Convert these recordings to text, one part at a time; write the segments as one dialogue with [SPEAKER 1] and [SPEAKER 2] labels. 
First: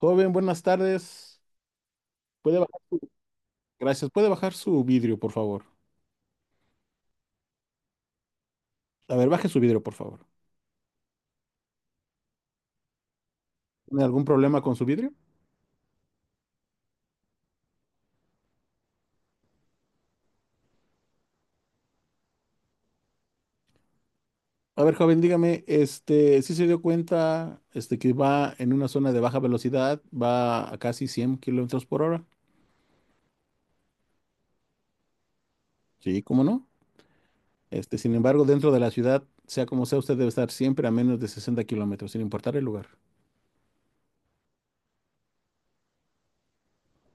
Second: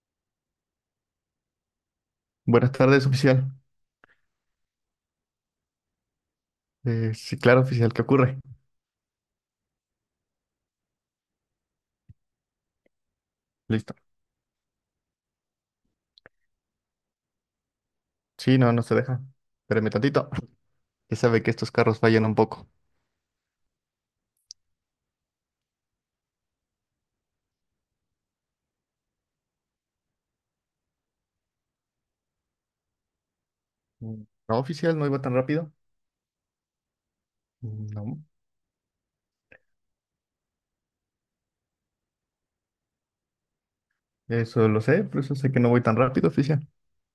[SPEAKER 1] Joven, buenas tardes. Puede bajar,
[SPEAKER 2] Buenas tardes, oficial.
[SPEAKER 1] gracias. ¿Puede bajar su vidrio, por favor?
[SPEAKER 2] Sí, claro, oficial, ¿qué ocurre?
[SPEAKER 1] A ver, baje su vidrio, por favor.
[SPEAKER 2] Listo.
[SPEAKER 1] ¿Tiene algún problema con su vidrio?
[SPEAKER 2] Sí, no, no se deja. Espéreme tantito. Ya sabe que estos carros fallan un poco.
[SPEAKER 1] A ver, joven, dígame, si se dio cuenta, que va en una zona de baja velocidad, ¿va a casi 100 kilómetros por hora?
[SPEAKER 2] Mm, No, oficial, no iba tan rápido.
[SPEAKER 1] Sí, ¿cómo no? Sin
[SPEAKER 2] No,
[SPEAKER 1] embargo, dentro de la ciudad, sea como sea, usted debe estar siempre a menos de 60 kilómetros, sin importar el lugar.
[SPEAKER 2] eso lo sé, por eso sé que no voy tan rápido, oficial.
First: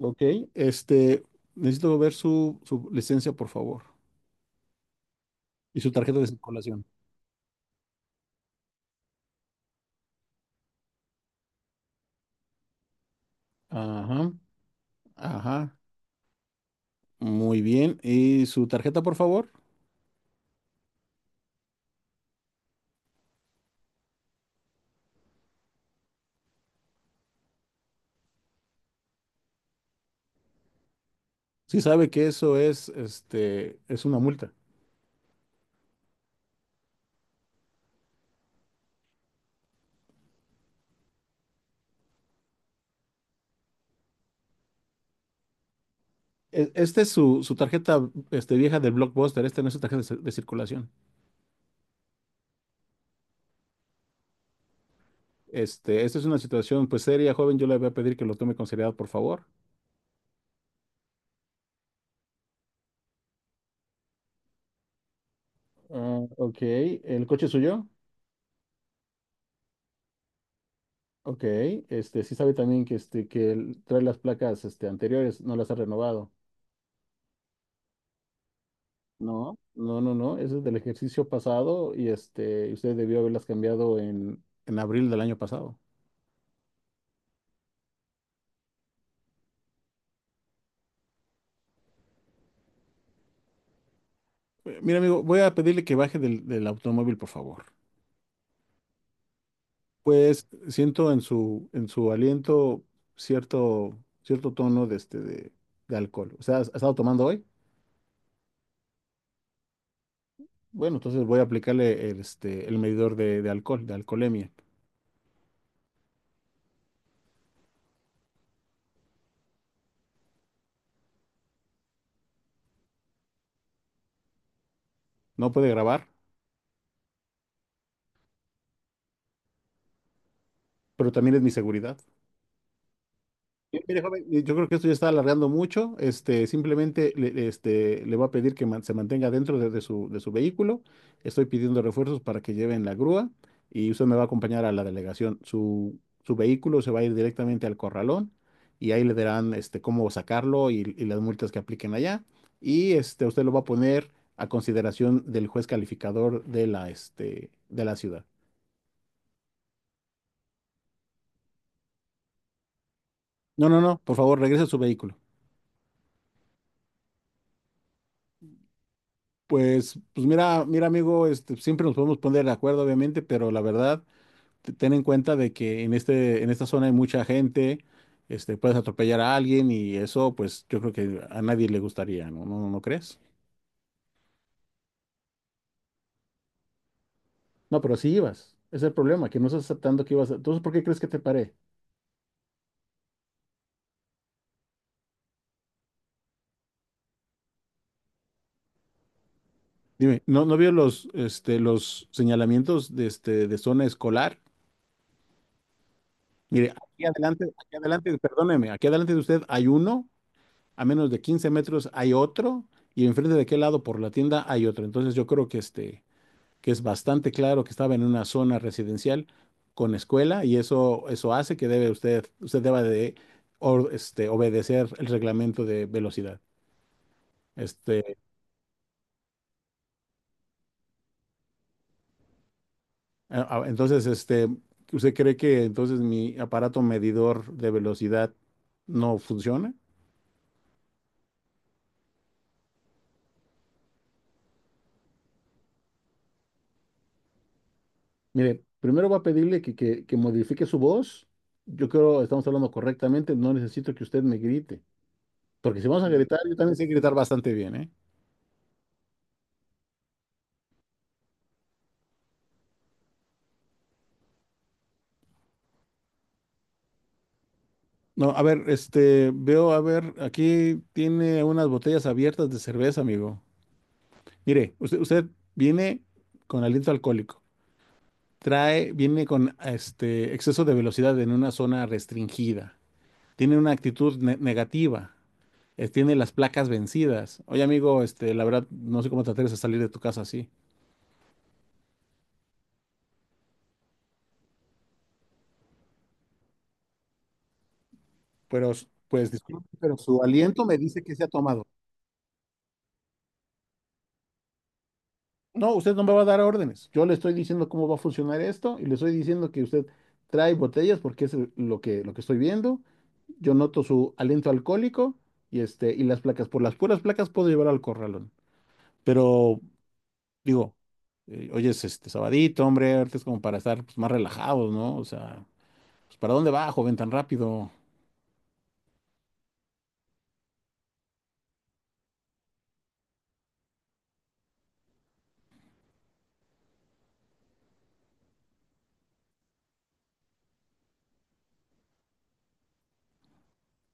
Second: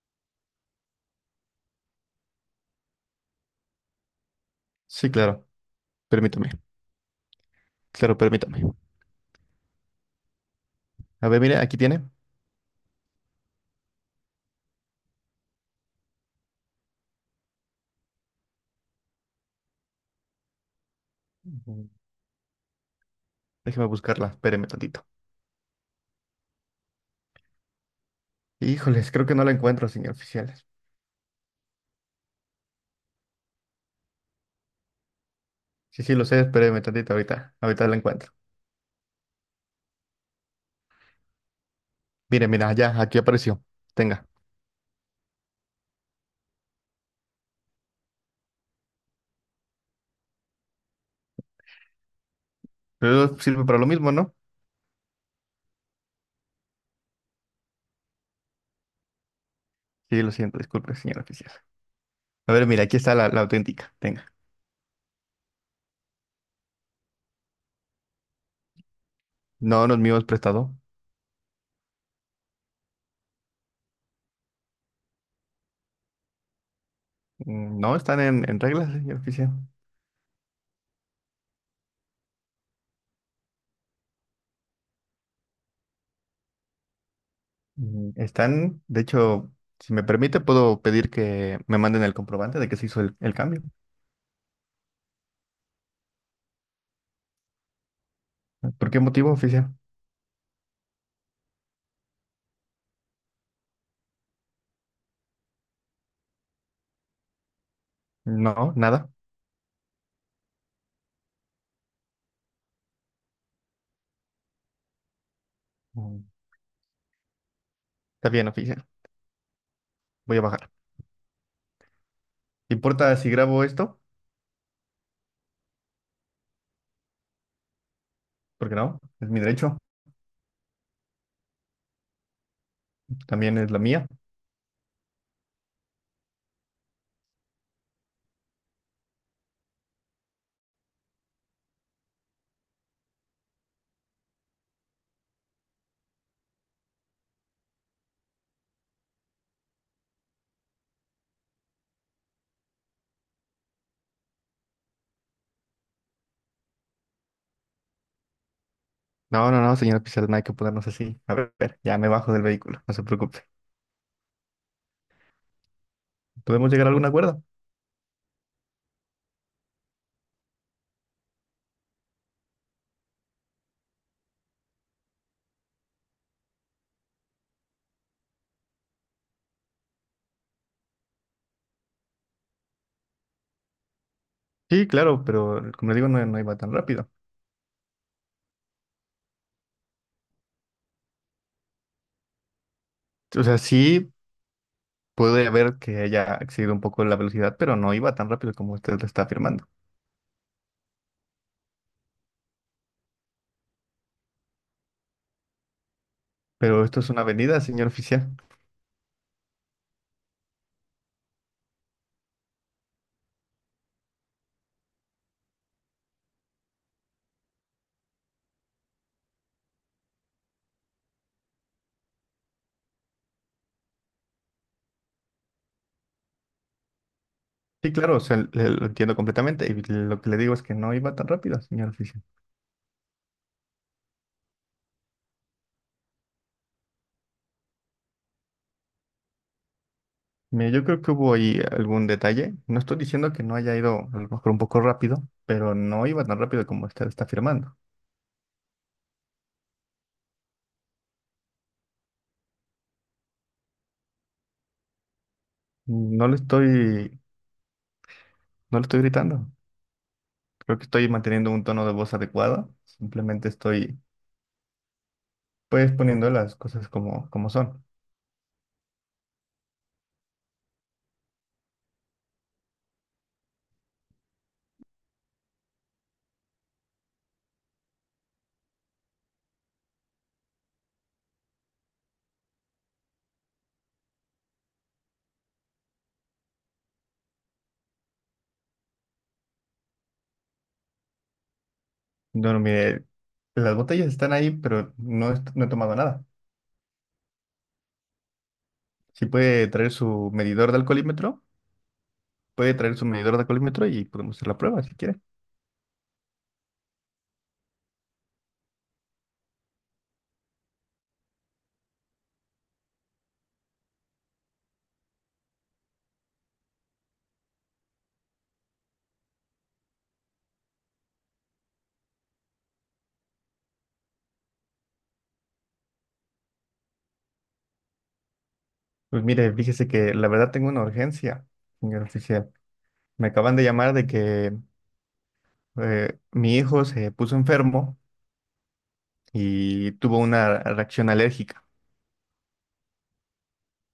[SPEAKER 1] Ok, este, necesito ver su licencia, por favor,
[SPEAKER 2] Sí, claro,
[SPEAKER 1] y su tarjeta de
[SPEAKER 2] permítame.
[SPEAKER 1] circulación.
[SPEAKER 2] Claro, permítame. A ver, mire, aquí tiene.
[SPEAKER 1] Ajá, ajá. Muy bien. ¿Y su tarjeta, por favor?
[SPEAKER 2] Mm, Déjeme buscarla, espéreme tantito. Híjoles, creo que no la encuentro, señor oficial.
[SPEAKER 1] Si sabe que eso es, es una multa.
[SPEAKER 2] Sí, sí, lo sé, espéreme tantito ahorita. Ahorita la encuentro. Mire, mira, ya, aquí apareció. Tenga.
[SPEAKER 1] Esta es su tarjeta, vieja del Blockbuster. Esta no es su tarjeta de, de circulación.
[SPEAKER 2] Pero sirve para lo mismo, ¿no?
[SPEAKER 1] Esta es una situación, pues, seria, joven. Yo le voy a pedir que lo tome con seriedad, por favor.
[SPEAKER 2] Sí, lo siento, disculpe, señor oficial. A ver, mira, aquí está la auténtica. Tenga.
[SPEAKER 1] Ah, ok. ¿El coche es suyo?
[SPEAKER 2] No nos mismos prestado.
[SPEAKER 1] Ok. Sí sabe también que, que él trae las placas, anteriores, no las ha renovado.
[SPEAKER 2] No están en reglas, señor oficial.
[SPEAKER 1] No, no, no, no. Eso es del ejercicio pasado y, usted debió haberlas cambiado en abril del año pasado.
[SPEAKER 2] Están, de hecho, si me permite, puedo pedir que me manden el comprobante de que se hizo el cambio.
[SPEAKER 1] Mira, amigo, voy a pedirle que baje del automóvil, por favor.
[SPEAKER 2] ¿Por qué motivo, oficial?
[SPEAKER 1] Pues siento en su aliento cierto tono de, de alcohol. O sea, has estado tomando hoy?
[SPEAKER 2] No, nada.
[SPEAKER 1] Bueno, entonces voy a aplicarle el medidor de alcohol, de alcoholemia.
[SPEAKER 2] Mm, Está bien, oficial. Voy a bajar. ¿Importa si grabo esto?
[SPEAKER 1] No puede grabar,
[SPEAKER 2] Porque no, es mi derecho.
[SPEAKER 1] pero también es mi seguridad.
[SPEAKER 2] También es la
[SPEAKER 1] Bien, mire,
[SPEAKER 2] mía.
[SPEAKER 1] joven, yo creo que esto ya está alargando mucho. Simplemente le voy a pedir que se mantenga dentro de, de su vehículo. Estoy pidiendo refuerzos para que lleven la grúa y usted me va a acompañar a la delegación. Su vehículo se va a ir directamente al corralón y ahí le darán este, cómo sacarlo y las multas que apliquen allá. Y este, usted lo va a poner a consideración del juez calificador de la, de la ciudad.
[SPEAKER 2] No, no, no, señor oficial, no hay que ponernos así. A ver, ya me bajo del vehículo, no se preocupe.
[SPEAKER 1] No, no, no, por favor, regrese a su vehículo.
[SPEAKER 2] ¿Podemos llegar a algún acuerdo?
[SPEAKER 1] Pues mira, mira, amigo, siempre nos podemos poner de acuerdo, obviamente, pero la verdad, ten en cuenta de que en en esta zona hay mucha gente, puedes atropellar a alguien y eso, pues, yo creo que a nadie le gustaría, ¿no? ¿No, no crees?
[SPEAKER 2] Sí, claro, pero como le digo, no, no iba tan rápido.
[SPEAKER 1] No, pero sí ibas. Ese es el problema, que no estás aceptando que ibas a... Entonces, ¿por qué crees que te paré?
[SPEAKER 2] O sea, sí. Puede haber que haya excedido un poco la velocidad, pero no iba tan rápido como usted lo está afirmando.
[SPEAKER 1] Dime, ¿no, no vio los, los señalamientos de, de zona escolar? Mire,
[SPEAKER 2] Pero esto es una avenida, señor oficial.
[SPEAKER 1] perdóneme, aquí adelante de usted hay uno a menos de 15 metros, hay otro, y enfrente de aquel lado por la tienda hay otro. Entonces yo creo que que es bastante claro que estaba en una zona residencial con escuela y eso hace que debe usted deba de obedecer el reglamento de velocidad.
[SPEAKER 2] Sí, claro,
[SPEAKER 1] Este,
[SPEAKER 2] o sea, lo entiendo completamente y lo que le digo es que no iba tan rápido, señor oficial.
[SPEAKER 1] entonces, ¿usted cree que entonces mi aparato medidor de velocidad no funciona?
[SPEAKER 2] Mire, yo creo que hubo ahí algún detalle. No estoy diciendo que no haya ido a lo mejor un poco rápido, pero no iba tan rápido como usted está afirmando.
[SPEAKER 1] Mire, primero va a pedirle que modifique su voz. Yo creo que estamos hablando correctamente. No necesito que usted me grite. Porque si vamos a
[SPEAKER 2] No le
[SPEAKER 1] gritar, yo también sé gritar
[SPEAKER 2] estoy,
[SPEAKER 1] bastante bien, ¿eh?
[SPEAKER 2] no le estoy gritando. Creo que estoy manteniendo un tono de voz adecuado. Simplemente estoy, pues, poniendo las cosas como, como son.
[SPEAKER 1] No, a ver, veo, a ver, aquí tiene unas botellas abiertas de cerveza, amigo. Mire, usted viene con aliento alcohólico. Trae, viene con este exceso de velocidad en una zona restringida. Tiene una actitud negativa. Tiene las placas vencidas. Oye, amigo, la verdad, no sé cómo te atreves a salir de tu casa así.
[SPEAKER 2] No, mire, las botellas están ahí, pero no, no he tomado nada.
[SPEAKER 1] Pero,
[SPEAKER 2] Si
[SPEAKER 1] pues,
[SPEAKER 2] puede
[SPEAKER 1] disculpe,
[SPEAKER 2] traer
[SPEAKER 1] pero su
[SPEAKER 2] su
[SPEAKER 1] aliento
[SPEAKER 2] medidor
[SPEAKER 1] me
[SPEAKER 2] de
[SPEAKER 1] dice que se ha
[SPEAKER 2] alcoholímetro,
[SPEAKER 1] tomado.
[SPEAKER 2] puede traer su medidor de alcoholímetro y podemos hacer la prueba si quiere.
[SPEAKER 1] No, usted no me va a dar órdenes. Yo le estoy diciendo cómo va a funcionar esto y le estoy diciendo que usted trae botellas porque es lo que estoy viendo. Yo noto su aliento alcohólico y, y las placas. Por las puras placas puedo llevar al corralón. Pero digo, oye, es este sabadito, hombre, ahorita es como para estar, pues, más relajados, ¿no? O sea, pues, ¿para dónde va, joven, tan rápido?
[SPEAKER 2] Pues mire, fíjese que la verdad tengo una urgencia, señor oficial. Me acaban de llamar de que mi hijo se puso enfermo y tuvo una reacción alérgica.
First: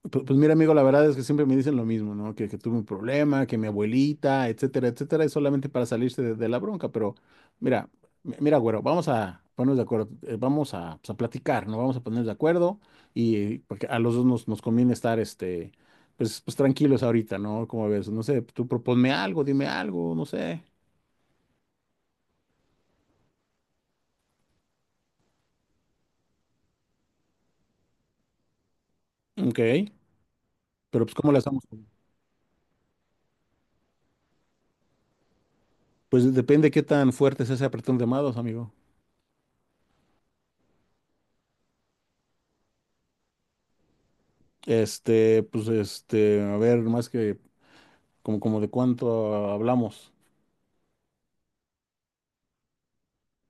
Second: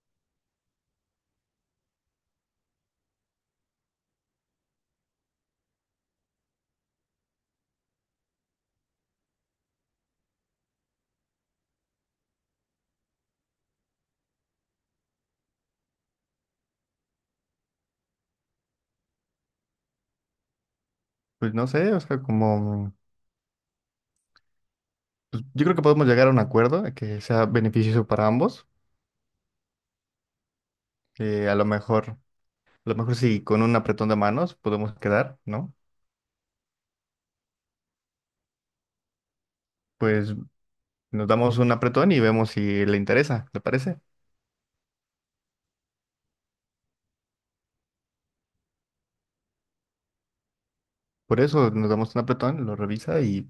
[SPEAKER 1] Pues, mira, amigo, la verdad es que siempre me dicen lo mismo, ¿no? Que tuve un problema, que mi abuelita, etcétera, etcétera, es solamente para salirse de la bronca, pero mira, mira, güero, vamos a ponernos de acuerdo, vamos a, pues, a platicar, ¿no? Vamos a ponernos de acuerdo y porque a los dos nos conviene estar, pues, pues tranquilos ahorita, ¿no? Como ves, no sé, tú proponme algo, dime algo, no sé.
[SPEAKER 2] Pues no sé, o sea, como... pues yo creo que podemos llegar a un acuerdo de que sea beneficioso para ambos.
[SPEAKER 1] Ok, pero pues, ¿cómo la
[SPEAKER 2] A
[SPEAKER 1] estamos?
[SPEAKER 2] lo mejor, a lo mejor sí, con un apretón de manos podemos quedar, ¿no?
[SPEAKER 1] Pues depende qué tan fuerte es ese apretón de mados, amigo.
[SPEAKER 2] Pues nos damos un apretón y vemos si le interesa, ¿le parece?
[SPEAKER 1] A ver, más que como, como de cuánto hablamos.
[SPEAKER 2] Por eso nos damos un apretón, lo revisa y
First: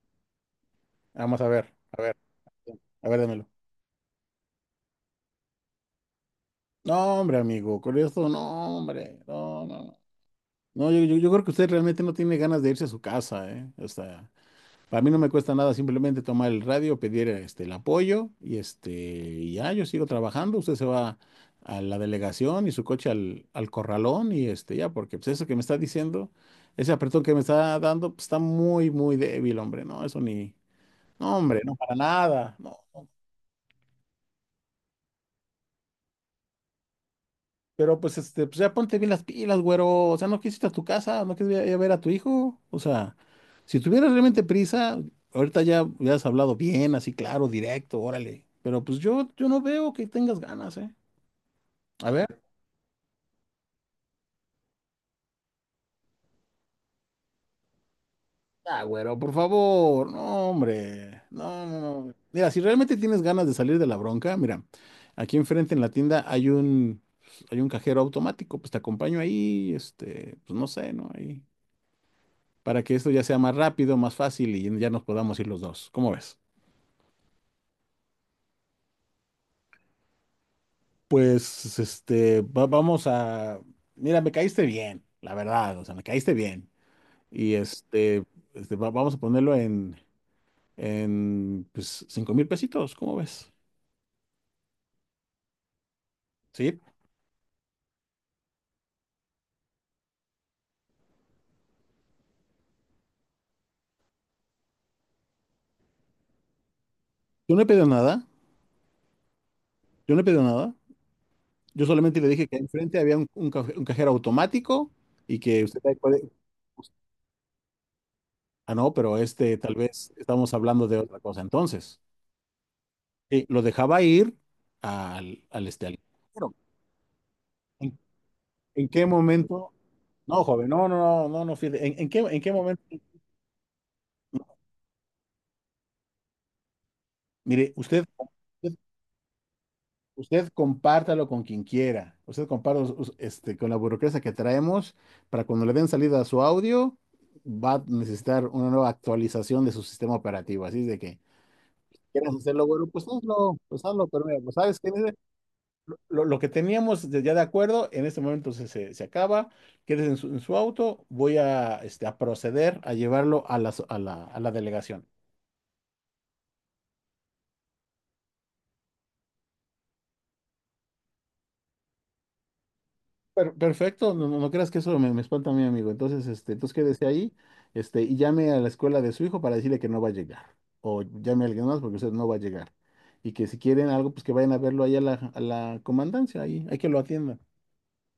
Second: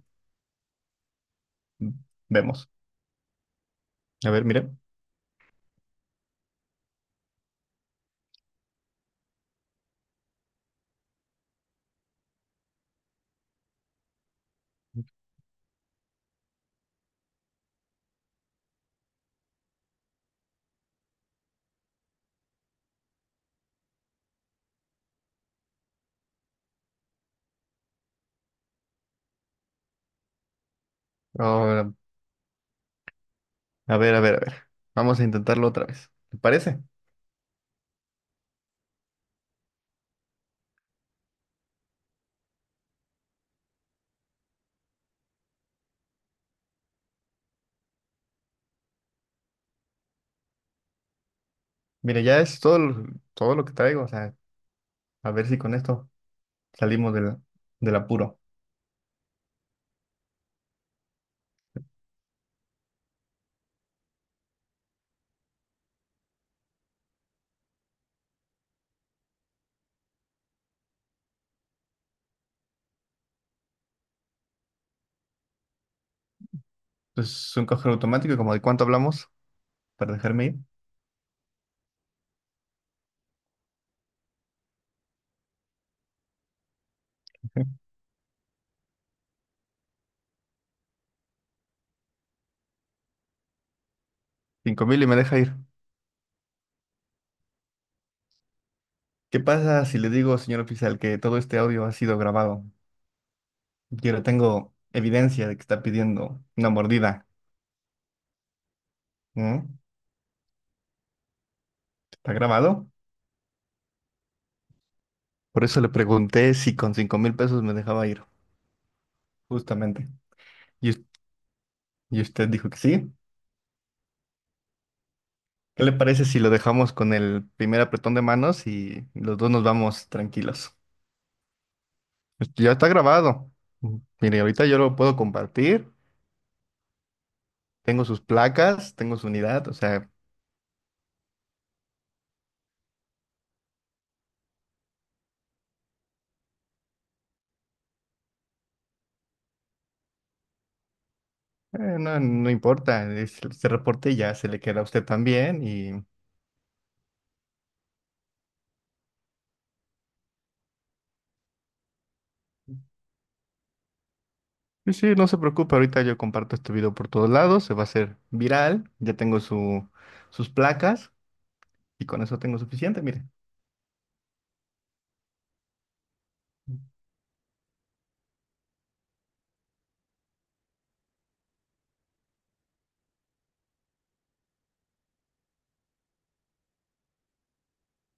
[SPEAKER 1] Vamos a ver,
[SPEAKER 2] vemos.
[SPEAKER 1] a ver, dámelo.
[SPEAKER 2] A ver, mire.
[SPEAKER 1] No, hombre, amigo, con esto, no, hombre, no, no, no. No, yo creo que usted realmente no tiene ganas de irse a su casa, ¿eh? O sea, para mí no me cuesta nada simplemente tomar el radio, pedir este, el apoyo y este, y ya, yo sigo trabajando, usted se va a la delegación y su coche al corralón y este, ya, porque pues eso que me está diciendo, ese apretón que me está dando, pues, está muy, muy débil, hombre, no, eso ni, no, hombre, no,
[SPEAKER 2] Ahora,
[SPEAKER 1] para nada, no.
[SPEAKER 2] a ver, a ver, a ver. Vamos a intentarlo otra vez. ¿Le parece?
[SPEAKER 1] Pero pues, pues ya ponte bien las pilas, güero. O sea, no quisiste a tu casa, no quisiste ir a ver a tu hijo. O sea, si tuvieras realmente prisa, ahorita ya hubieras hablado bien, así claro, directo, órale. Pero pues yo no veo que tengas ganas, ¿eh? A
[SPEAKER 2] Mire,
[SPEAKER 1] ver.
[SPEAKER 2] ya es todo, todo lo que traigo. O sea, a ver si con esto salimos del apuro.
[SPEAKER 1] Ah, güero, por favor. No, hombre. No, no, no. Mira, si realmente tienes ganas de salir de la bronca, mira, aquí enfrente en la tienda hay un cajero automático. Pues te acompaño ahí, este, pues no sé, ¿no? Ahí, para que esto ya sea más rápido, más fácil y ya nos podamos ir los dos. ¿Cómo ves?
[SPEAKER 2] Es un cajero automático, como de cuánto hablamos, para dejarme ir.
[SPEAKER 1] Vamos a... Mira, me caíste bien, la verdad, o sea, me caíste bien. Y vamos a ponerlo en, pues, 5000 pesitos, ¿cómo ves?
[SPEAKER 2] 5,000 y me deja ir.
[SPEAKER 1] Sí.
[SPEAKER 2] ¿Qué pasa si le digo, señor oficial, que todo este audio ha sido grabado? Yo le tengo evidencia de que está pidiendo una mordida.
[SPEAKER 1] Yo no he pedido nada,
[SPEAKER 2] Mm,
[SPEAKER 1] yo no he pedido nada. Yo solamente le
[SPEAKER 2] ¿Está
[SPEAKER 1] dije que
[SPEAKER 2] grabado?
[SPEAKER 1] enfrente había un un cajero automático y que
[SPEAKER 2] Por
[SPEAKER 1] usted
[SPEAKER 2] eso le
[SPEAKER 1] ahí puede...
[SPEAKER 2] pregunté si con 5,000 pesos me dejaba ir,
[SPEAKER 1] Ah, no, pero este, tal
[SPEAKER 2] justamente.
[SPEAKER 1] vez estamos hablando
[SPEAKER 2] Y,
[SPEAKER 1] de otra cosa entonces.
[SPEAKER 2] y usted dijo que sí.
[SPEAKER 1] Lo dejaba ir al, al
[SPEAKER 2] ¿Qué
[SPEAKER 1] este
[SPEAKER 2] le
[SPEAKER 1] al-
[SPEAKER 2] parece si lo
[SPEAKER 1] Pero,
[SPEAKER 2] dejamos con el primer
[SPEAKER 1] ¿en,
[SPEAKER 2] apretón de manos
[SPEAKER 1] en qué
[SPEAKER 2] y los dos nos
[SPEAKER 1] momento?
[SPEAKER 2] vamos
[SPEAKER 1] No, joven,
[SPEAKER 2] tranquilos?
[SPEAKER 1] no, no, no, no, no, fíjate, ¿en, en
[SPEAKER 2] Pues
[SPEAKER 1] qué
[SPEAKER 2] ya
[SPEAKER 1] momento?
[SPEAKER 2] está grabado. Mire, ahorita yo lo puedo compartir.
[SPEAKER 1] Mire,
[SPEAKER 2] Tengo sus
[SPEAKER 1] usted,
[SPEAKER 2] placas, tengo su unidad, o sea,
[SPEAKER 1] usted compártalo con quien quiera. Usted compártalo este, con la burocracia que traemos para cuando le den salida a su audio, va a necesitar una nueva actualización de su sistema operativo. Así es de que,
[SPEAKER 2] no,
[SPEAKER 1] ¿quieres
[SPEAKER 2] no
[SPEAKER 1] hacerlo, güero?
[SPEAKER 2] importa. Ese
[SPEAKER 1] Pues hazlo,
[SPEAKER 2] reporte
[SPEAKER 1] pero
[SPEAKER 2] ya
[SPEAKER 1] mira,
[SPEAKER 2] se
[SPEAKER 1] pues
[SPEAKER 2] le
[SPEAKER 1] sabes
[SPEAKER 2] queda a
[SPEAKER 1] que
[SPEAKER 2] usted también y...
[SPEAKER 1] lo que teníamos ya de acuerdo, en este momento se acaba, quedes en su auto, voy a, a proceder a llevarlo a la, a la, a la
[SPEAKER 2] Sí,
[SPEAKER 1] delegación.
[SPEAKER 2] sí, no se preocupe, ahorita yo comparto este video por todos lados, se va a hacer viral, ya tengo sus placas, y con eso tengo suficiente, mire.
[SPEAKER 1] Perfecto, no, no, no creas que eso me espanta a mi amigo. Entonces, entonces quédese ahí, y llame a la escuela de su hijo para decirle que no va a llegar. O llame a alguien más porque usted no va a llegar. Y que si quieren algo, pues que vayan a verlo ahí a la comandancia, ahí, hay que lo atiendan.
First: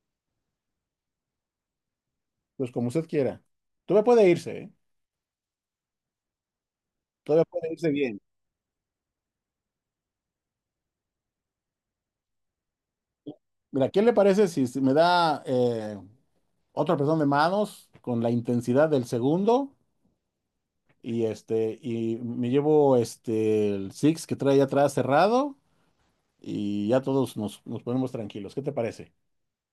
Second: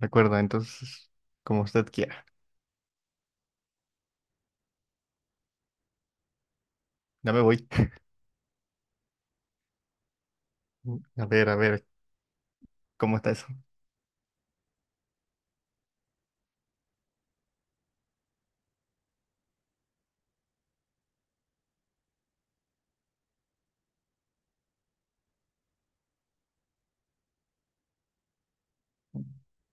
[SPEAKER 2] Recuerda, entonces, como usted quiera.
[SPEAKER 1] Pues como usted quiera. Todavía puede irse, ¿eh?
[SPEAKER 2] Ya me
[SPEAKER 1] Todavía
[SPEAKER 2] voy.
[SPEAKER 1] puede irse bien.
[SPEAKER 2] A ver, ¿cómo está eso?
[SPEAKER 1] Mira, ¿qué le parece si me da otro apretón de manos con la intensidad del segundo? Y este, y me llevo este el Six que trae atrás cerrado y ya todos nos, nos ponemos tranquilos. ¿Qué te parece?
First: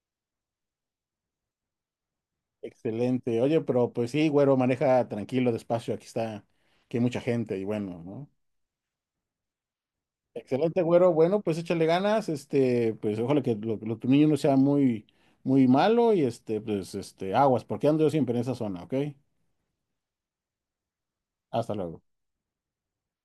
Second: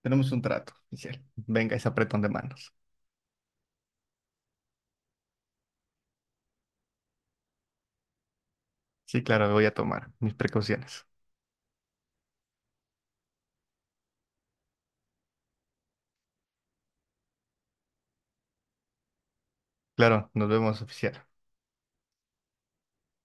[SPEAKER 2] Tenemos un trato, oficial. Venga ese apretón de manos.
[SPEAKER 1] Excelente. Oye, pero pues sí, güero, maneja tranquilo, despacio, aquí está, que hay mucha gente y bueno, ¿no?
[SPEAKER 2] Sí, claro, voy a tomar mis
[SPEAKER 1] Excelente,
[SPEAKER 2] precauciones.
[SPEAKER 1] güero. Bueno, pues échale ganas, pues ojalá que tu niño no sea muy, muy malo y este, pues este, aguas, porque ando yo siempre en esa zona, ¿ok?
[SPEAKER 2] Claro, nos vemos, oficial.
[SPEAKER 1] Hasta luego.